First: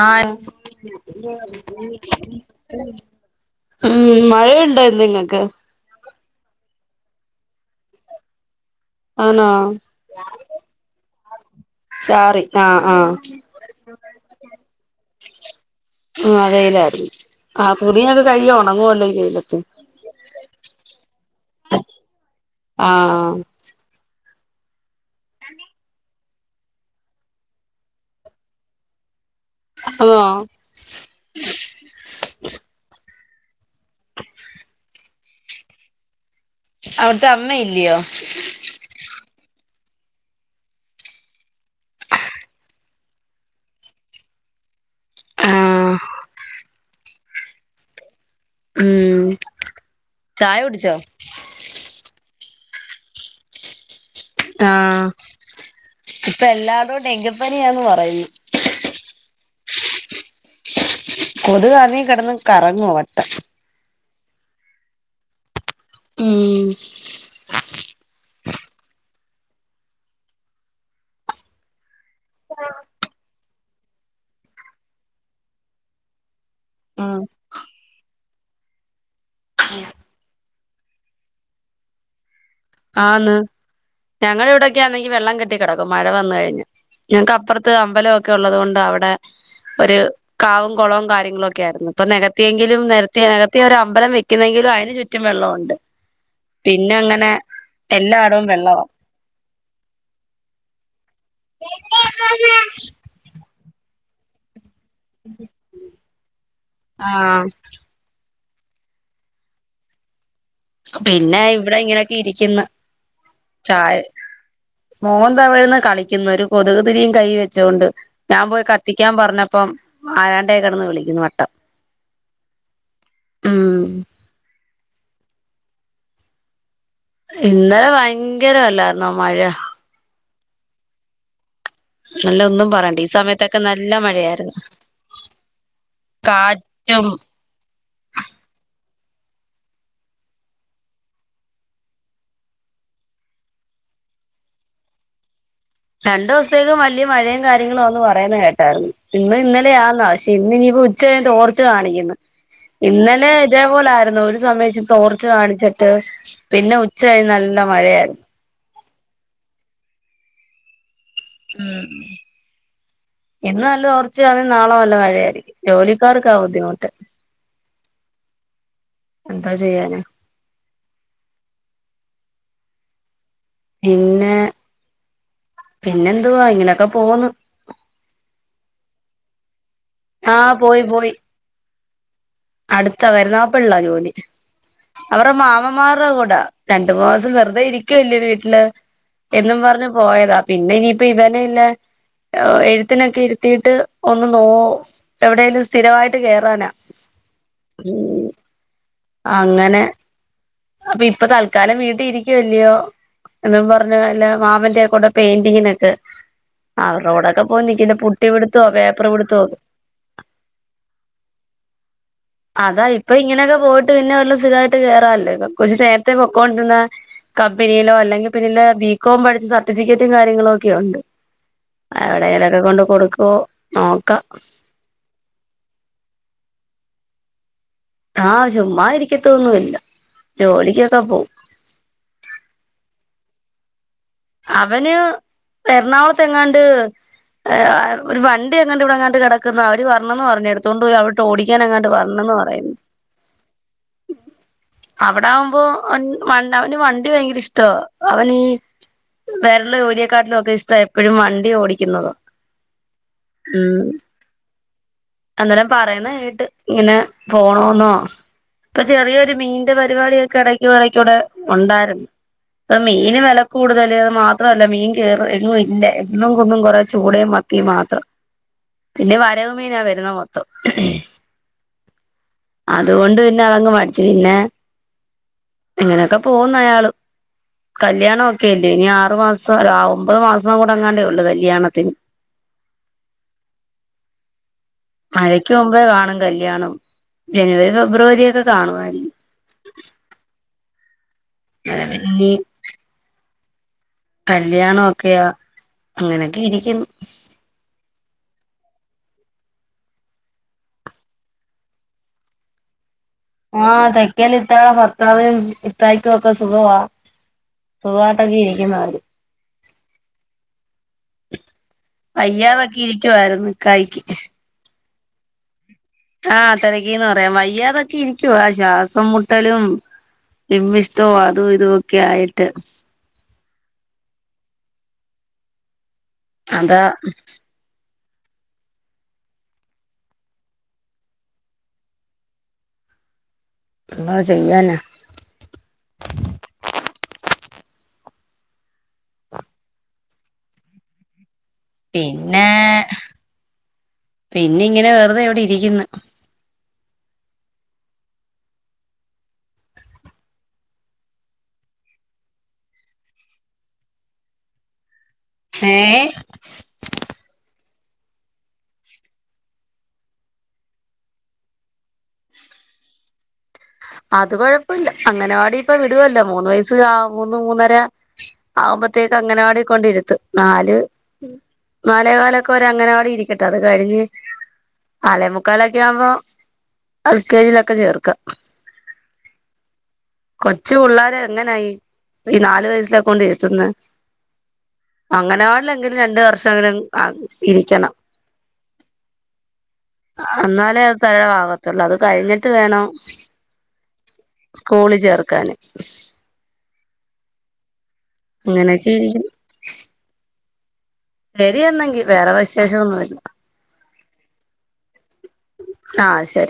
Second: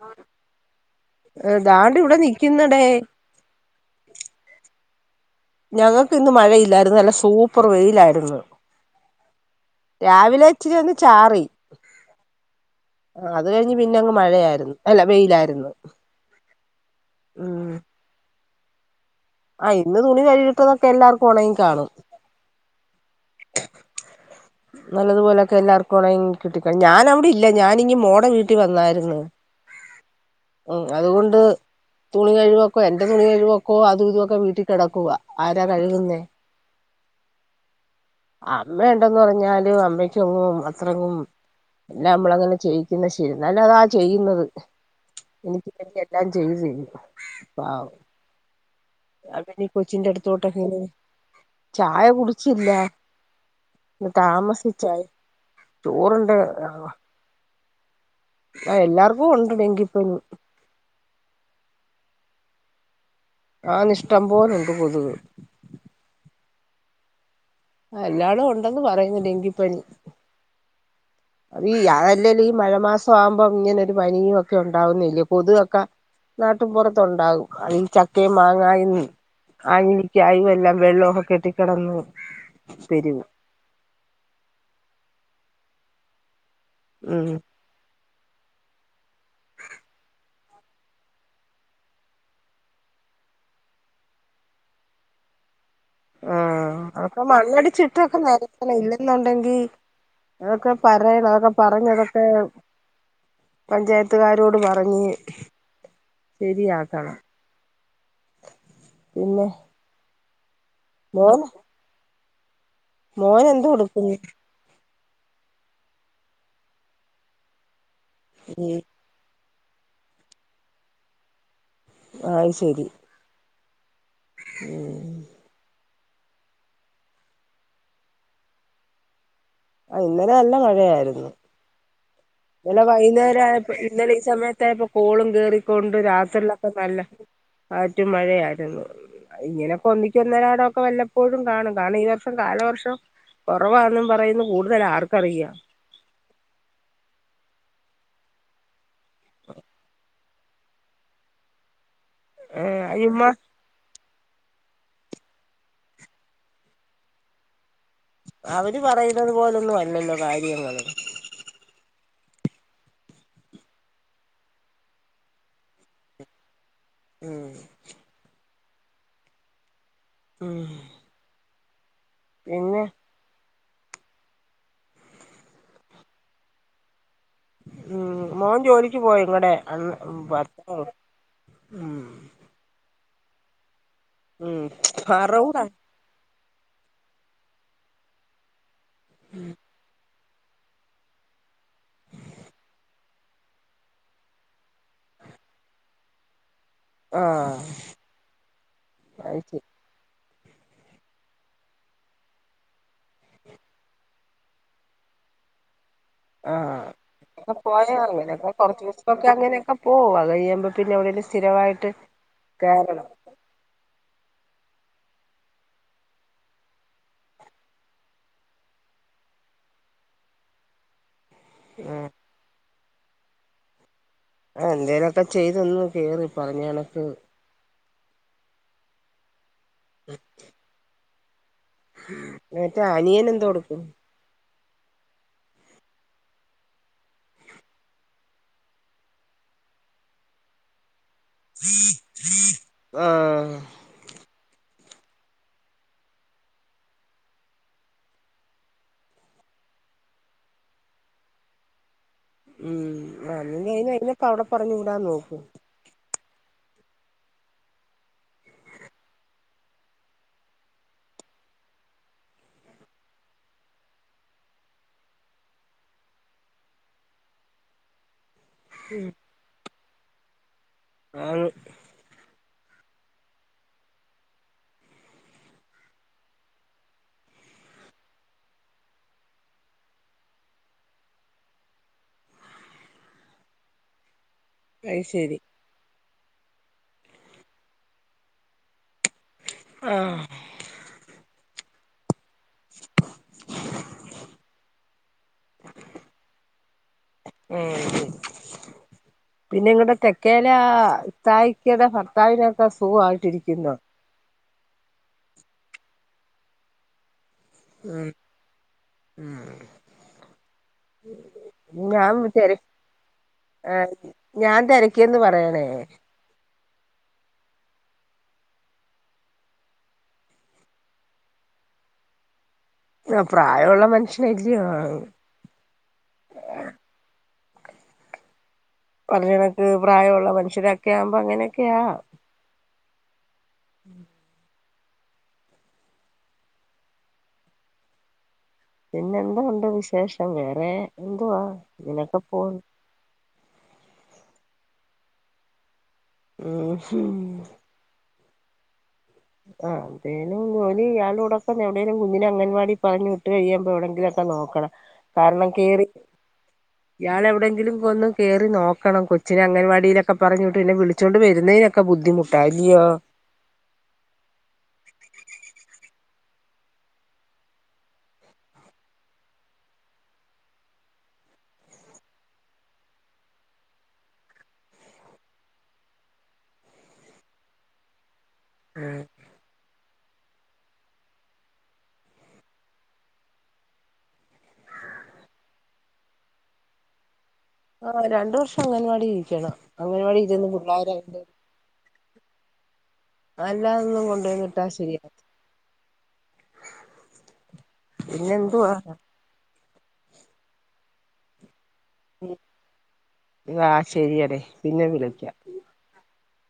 ആ ദാണ്ട് ഇവിടെ നിക്കുന്നടേ മ് മഴയുണ്ടോ ഇ [unintelligible] ഞങ്ങക് ക്ക്‌ ഇന്ന് മഴയില്ലായിരുന്നു, നല്ല സൂപ്പർ വെയിലായിരുന്നു. ആണോ രാവിലെ അച്ച വന്ന് ചാറി ചാറി ആഹ് ആഹ് അത് കഴിഞ്ഞ് പിന്നെ അങ്ങ് മഴയായിരുന്നു അല്ല വെയിലായിരുന്നു ആഹ് വെയിലായിരുന്നു ഉ ആഹ് തുണിയൊക്കെ [unintelligible] ആഹ ഇന്ന് തുണി കഴിട്ടതൊക്കെ എല്ലാർക്കും ഒണ കാണും ആഹ ആഹ നല്ലതുപോലൊക്കെ എല്ലാർക്കും ഉണങ്ങി കിട്ടിക്ക ഞാൻ അവിടെ ഇല്ല ഞാനി മോടെ വീട്ടിൽ വന്നായിരുന്ന് അതോ ഉ അതുകൊണ്ട് തുണി കഴിവാക്കും എന്റെ തുണി കഴുക്കോ കോ അതു ഇതുമൊക്കെ വീട്ടിൽ കെ ടക്കുവ ആരാ കഴുകുന്നേ അവിടുത്തെ അമ്മ ഇല്ലയോ അമ്മ ഉണ്ടന്ന് പറഞ്ഞാല് അമ്മക്കെങ്ങും അത്രങ്ങും എല്ല നമ്മള അങ്ങനെ ചെയ്യിക്കുന്ന ശരി നല്ലതാ ചെയ്യുന്നത് എനിക്ക് ആഹ് തന്നെ എല്ലാം ചെയ്തി പാവം ഉം അന്നീ കൊച്ചിന്റെ അടുത്തോട്ടൊ ചായ കുടിച്ചോ ചായ കുടി ചില്ല ഇ ആഹ് താമസിച്ചായി റ്റുറണ്ട് ഇപ്പ ആ എല്ലാടോം [unintelligible] ആ എല്ലാർക്കും ഉണ്ട് അങ്കിപ്പനി കൊതുക് അറങ്ങി കിടന്ന് കറങ്ങുവ വട്ടം അ നിഷ്ട പോലുണ്ട് പൊതുക് ഉം എല്ലാളും ഉണ്ടന്ന് പറയുന്നു ഡെങ്കിപ്പനി അ ഈ അതല്ലല്ല ഈ മഴ മാസം ആവുമ്പോം ഇങ്ങനൊ ഒരു പനിയും ഒക്കെ ഉണ്ടാവുന്നില്ലേ പൊതുവൊക്കെ നാട്ടൻ പുുറത്ത ഉം ഉണ്ടാാവും അതിഈ ചക്കയും മാങ്ങായും ആഞ്ഞിലിക്കായും എല്ലാം വെള്ളവും ഒ കെട്ടിക്കടന്ന് ആന്ന് ഞങ്ങളുടെ ഇവിടൊക്കൊയാണെങ്കി വെള്ളം കെ ട്ടി കിടക്കും മഴ വന്ന കഴിഞ്ഞ് ഉം ഞങ്ങക്ക് അപ്പറത്ത് അമ്പലം ക്കെ ഉള്ളത് കൊണ്ട് അവിടെ ഒരു കാവും കുളവും കാര്യങ്ങളും ഒക്കെ ആയിരുന്നു ഇപ്പൊ നികത്തിയെങ്കിലും നിരത്തി നികത്തി ഒരു അമ്പലം വെക്കുന്നെങ്കിലും അതിന് ചുറ്റും വെള്ളമുണ്ട് പിന്നെ അങ്ങനെ ണടിചിട്ടൊക്കെ എല്ലായിടവും നിരത്തണം വെള്ളവാ ഇല്ലെന്നുണ്ടെങ്കി അതൊക്കെ പറയണം അതൊക്കെ പറഞ്ഞഞ് അതൊക്കെ പഞ്ചായത്തുകാരോട് പറഞ്ഞ ഞ്ഞ് ശരിയാക്കണം ആഹ് പിന്നെ പിന്നെ ഇവിടെ ഇങ്ങനെ ഇരിക്കുന്ന് മോന് എന്ത് ചായ കൊടുക്കുന്നു മോൻ ദാ യഇവിടെയിരുന്നു കളിക്കുന്നു ഒരു കൊതുക് തിരിയും കയ്യി വെച്ചോണ്ട് ഞാൻ പോയി ഉം കത്തിക്കാൻ പറഞ്ഞ ഇപ്പം ആരാണ്ടേ കിടന്ന് വിളിക്കുന്നു വട്ടം ആ അത് ശരി ഉം ഉം ഇന്നലെ ഭയങ്കരം അല്ലായിരുന്നോ മഴ ആ ഇന്നനെ നല്ല മഴയായിരുന്നു നല്ല ഒന്നും ഇന്നല്ല പറയണ്ട ഈ വൈകുന്നേര സമയത്തൊക്കെ ആയപ്പോ നല്ല ഇന്നലെ ഈ മഴയായിരുന്നു സമയോക്കെ ആയപ്പോ കോളും കേറിക്കൊണ്ട് രാത്രിയിലൊക്കെ നല്ല കാറ്റും കാറ്റും മഴയായിരുന്നു ഇങ്ങനെ കൊന്നിക്ക്‌ ഒന്നരാടമൊക്കെ വല്ലപ്പോഴും കാണും കാരണം ഈ വർഷം കാലവർഷം കുറവാന്നും പറയുന്നു കൂടുതലാ ആർക്കറിയാം രണ്ടു ദിവസത്തേക്കു വലിയ മഴയും കാര്യങ്ങളുമാന്ന് പറയുന്നത് കേട്ടായിരുന്നു ഇന്നും ഇന്നലെയാന്ന പ ഇന്ന് ഇനിയിപ്പോ ഉച്ചകഴിഞ്ഞ് തോർച്ച കാണിക്കുന്ന് ചുമ്മാ ഇന്നലെ ഇതേപോലെ ആയി ഒരു സമയ ച്ചി തോർച്ച കാണിച്ചിട്ട് പിന്നെ ഉച്ച കഴി നല്ല മഴയായിരുന്നു അവര് പറയുന്നത് പോലൊന്നും അല്ലല്ലോ കാര്യ ങ്ങള് ഇന്ന് നല്ലതോർച്ചയാണെങ്കിൽ നാളെ നല്ല മഴയായിരിക്കും ജോലിക്കാർക്കാ ബുദ്ധിമുട്ട് ഉം എന്താ ചെയ്യാനാ? ഉം പിന്നെ പിന്നെ പിന്നെന്തുവാ ഇങ്ങനെയൊക്കെ പോന്ന് ഉം മോൻ ജോലിക്ക് പോയോ ഇങ്ങടെ അന്ന് അം ആഹ് പത്രോ പോയി അടുത്താ കരുന്നാഗപ്പള്ളിയിലാ ജോലി അവര അറൂട മാമൻമാരുടെ കൂടാ രണ്ടു മാസം വെറുതെ ഇരിക്കുവല്ലേ വീട്ടില് എന്നും പറഞ്ഞ് പോയതാ പിന്നെ ഇനിയിപ്പോ ഇവനെ ഇല്ല എഴുത്തിനൊക്കെ ഇരുത്തിയിട്ട് ഒന്ന് നോ എവിടേലും സ്ഥിരമായിട്ട് കേറാനാ ആഹ് ഉം അത് ശരി അങ്ങനെ അപ്പൊ ഇപ്പൊ തൽക്കാലം വീട്ടി ഇരിക്കുവല്ലയോ എന്നും പറഞ്ഞ് അല്ല മാമന്റെക്കൂടെ പെയിന്റിങ്ങിനൊക്കെ ആ അവരുടെ കൂടൊക്കെ ഇപ്പൊ പോയി പോയ നിൽക്കുന്നു [unintelligible] പുട്ടി അങ്ങനെയൊക്കെ പിടുത്തോ കൊറച്ചു പേപ്പർ ദിവസമൊക്കെ പിടുത്തോ അങ്ങനെയൊക്കെ പോ അതുകഴിയുമ്പോ പിന്നെ എവിടെലും സ്ഥിരമായിട്ട് കേറണം [unintelligible] കൊറച്ച് നേരത്തെ പക്കോണ്ടിരുന്ന കമ്പനിയിലോ അല്ലെങ്കിൽ പിന്നില് ബികോം പഠിച്ച സർട്ടിഫിക്കറ്റും കാര്യങ്ങളും ഒക്കെ ഉണ്ട് ഉം എവിടെങ്കിലൊക്കെ കൊണ്ട് കൊടുക്ക ഓ ആ ആ എന്തേലൊക്കെ ചെയ്തന്ന് കേറി പറഞ്ഞ ണക്ക് ആഹ ചുമ്മാ ഇരിക്കത്തൊന്നുല്ല ജോലിക്ക്‌ ഒക്കെ പോ മറ്റേ അനിയന എന്തോ കൊടുക്കും അവന് എറണാകുളത്തെ എങ്ങാണ്ട് ഒരു വണ്ടി എങ്ങാണ്ട് ഇവിടെ എങ്ങാണ്ട് കിടക്കുന്ന അവര് പറരണന്ന് പറഞ്ഞഞ് എടുത്തൊണ്ട് പോയി അവി ഓടിക്കാൻ അങ്ങാട്ട് വരണം ന്ന് പറയുന്നു ആഹ് അവിട ആകുമ്പോ അവൻ അവന് വണ്ടി ഭയങ്കര ഇഷ്ടോ അവനീ വേറെള്ള ജോലിയക്കാട്ടിലും ഒക്കെ ഇഷ്ട എപ്പോഴും വണ്ടി ഓടിക്കുന്നതാ ഉം അന്ന് ഉം അയിപ്പ അവിടെ പറഞ്ഞഞ് വിടാൻ നോക്കൂ അന്നേരം പറയുന്ന കേട്ട് ഇങ്ങനെ പോണന്നോ ഇപ്പൊ ചെറിയരു മീന്റെ പരിപാടിയക്കെ ഇടക്ക ഇടക്കടെ ഉണ്ടായിരുന്നു അപ്പ മീന് വില കൂടുത മാത്രല്ല മീൻ കേറ എങ്ങും ഇല്ല എന്നും കൊന്നും കൊറേ ചൂടയും മത്തിയും മാത്രം പിന്നെ വരവ് മീനാ വരുന്ന മൊത്തം ആ അതുകൊണ്ട് പിന്നെ അതങ്ങ് മടിച്ചു പിന്നെ ഇങ്ങനെയൊക്കെ പോവുന്നു അയാള് കല്യാണ ഒക്കെല്ല ഇനി ആറു മാസം ആ ഒമ്പത് മാസം കൂടങ്ങാണ്ടേ ഉള്ളു കല്യാണത്തിന് അത് ശരി മഴയ്ക്ക് മുമ്പേ കാണ കല്ല്യാണം ജനുവരി ഫെബ്രുവരി ഒക്കെ കാണുവായിരിക്കും ആ അത പി [inaudible] കല്യാണം ഒക്കെയ അങ്ങനെയൊക്കെ ഇരിക്കുന്നു ഉം പിന്നെ ഇങ്ങടെ തെക്കേല തായ്ക്കയുടെ ഭർത്താവിനക്കെ സുഖായി ആഹ് തെക്കേല് ഇത്താടെ ഭർത്താവിനും ഇത്താഴ്ക്കും ഒക്കെ സുഖവാ ഉം സുഖായിട്ടൊക്കെ ഇരിക്കുന്നവര് ഞാൻ വ തെര യ്യാതൊക്കെ ഇരിക്കുവായിരുന്നു ഇ ക്കായ്ക്ക് ക്ക്ന്ന്‌ പറയണേ യെന്ന് പറയാ വയ്യാതൊക്കെ ഇരിക്കുവോ ആ ശ്വാസം മുട്ടലും വിമ്മിഷ്ടവും അതും ഇതുംഒക്കെആയിട്ട് പ്രായമുള്ള മനുഷ്യനല്ലയോ ആൾ അതാ പറഞ്ഞ ണക്ക് പ്രായമുള്ള മനുഷ്യരൊക്കെ ആകുമ്പോ അങ്ങനെയൊക്കെയാ എന്താ ചെയ്യാന [inaudible] പിന്നെ എന്തു ഉണ്ട് വിശേഷം വേറെ എന്തുവാ ഇങ്ങനൊക്കെ പിന്നെ പോണ് പിന്നെ ഇങ്ങനെ വെറുതെ ഇവിടെ ഇരിക്കുന്നു. ഉം ആ എന്തേലും ജോലി ഇയാളോടൊക്കെ എവിടെങ്കിലും കുഞ്ഞിനെ അങ്ങൻവാടി പറഞ്ഞു വിട്ട് കഴിയുമ്പോ എവിടെങ്കിലും ഒക്കെ നോക്കണം. കാരണം കേറി ഏഹ് ഇയാൾ എവിടെങ്കിലും ഒന്ന് കേറി നോക്കണം കൊച്ചിനെ അംഗൻവാടിയിലൊക്കെ പറഞ്ഞു വിട്ട് എന്നെ വിളിച്ചോണ്ട് വരുന്നതിനൊക്കെ ബുദ്ധിമുട്ടാ ഇല്ലയോ? അത് കൊഴപ്പല്ല അങ്ങനവാടി ഇപ്പൊ വിടുവല്ലോ മൂന്ന് വയസ്സ് മൂന്ന് മൂന്നര ആവുമ്പോത്തേക്ക് അങ്ങനവാടി കൊണ്ടിരുത്ത് നാല് നാലേ കാലൊക്കെ ഒരു അങ്ങനവാടി ഇരിക്കട്ടെ അത് കഴിഞ്ഞ് നലേമുക്കാലൊക്കെ ആകുമ്പോ എൽ കെ ജിയിലൊക്കെ ചേർക്ക ഉം കൊച്ചു പിള്ളേരെ എങ്ങനായി ഇ നാലു വയസിലൊകെ കൊണ്ട് ഇരുത്തുന്നെ അങ്ങവാണിലെങ്കിലും രണ്ട് വർഷങ്കിലും ആ ആഹ രണ്ടു വർഷം അംഗൻവാടി ഇരിക്കണം അങ്ങൻവാടി ഇരിക്കന്ന് എന്നാലേ അത് പിള്ളോരെക്കെ തരവാകത്തുള്ളൂ അത് കഴിഞ്ഞിട്ട് വേണം അല്ലാതൊന്നും കൊണ്ടോയിവിട്ട സ്കൂളിൽ ശരിയാവില്ല ചേർക്കാന് പിന്നെ എന്തുവാ അങ്ങനെയൊക്കെ ഇരിക്കുന്നു ശരി എന്നെങ്കി വേറെ വിശേഷം ഒന്നുമില്ല ആ ശരിയടി പിന്നെ വിളിക്കാം ആഹ് ശരി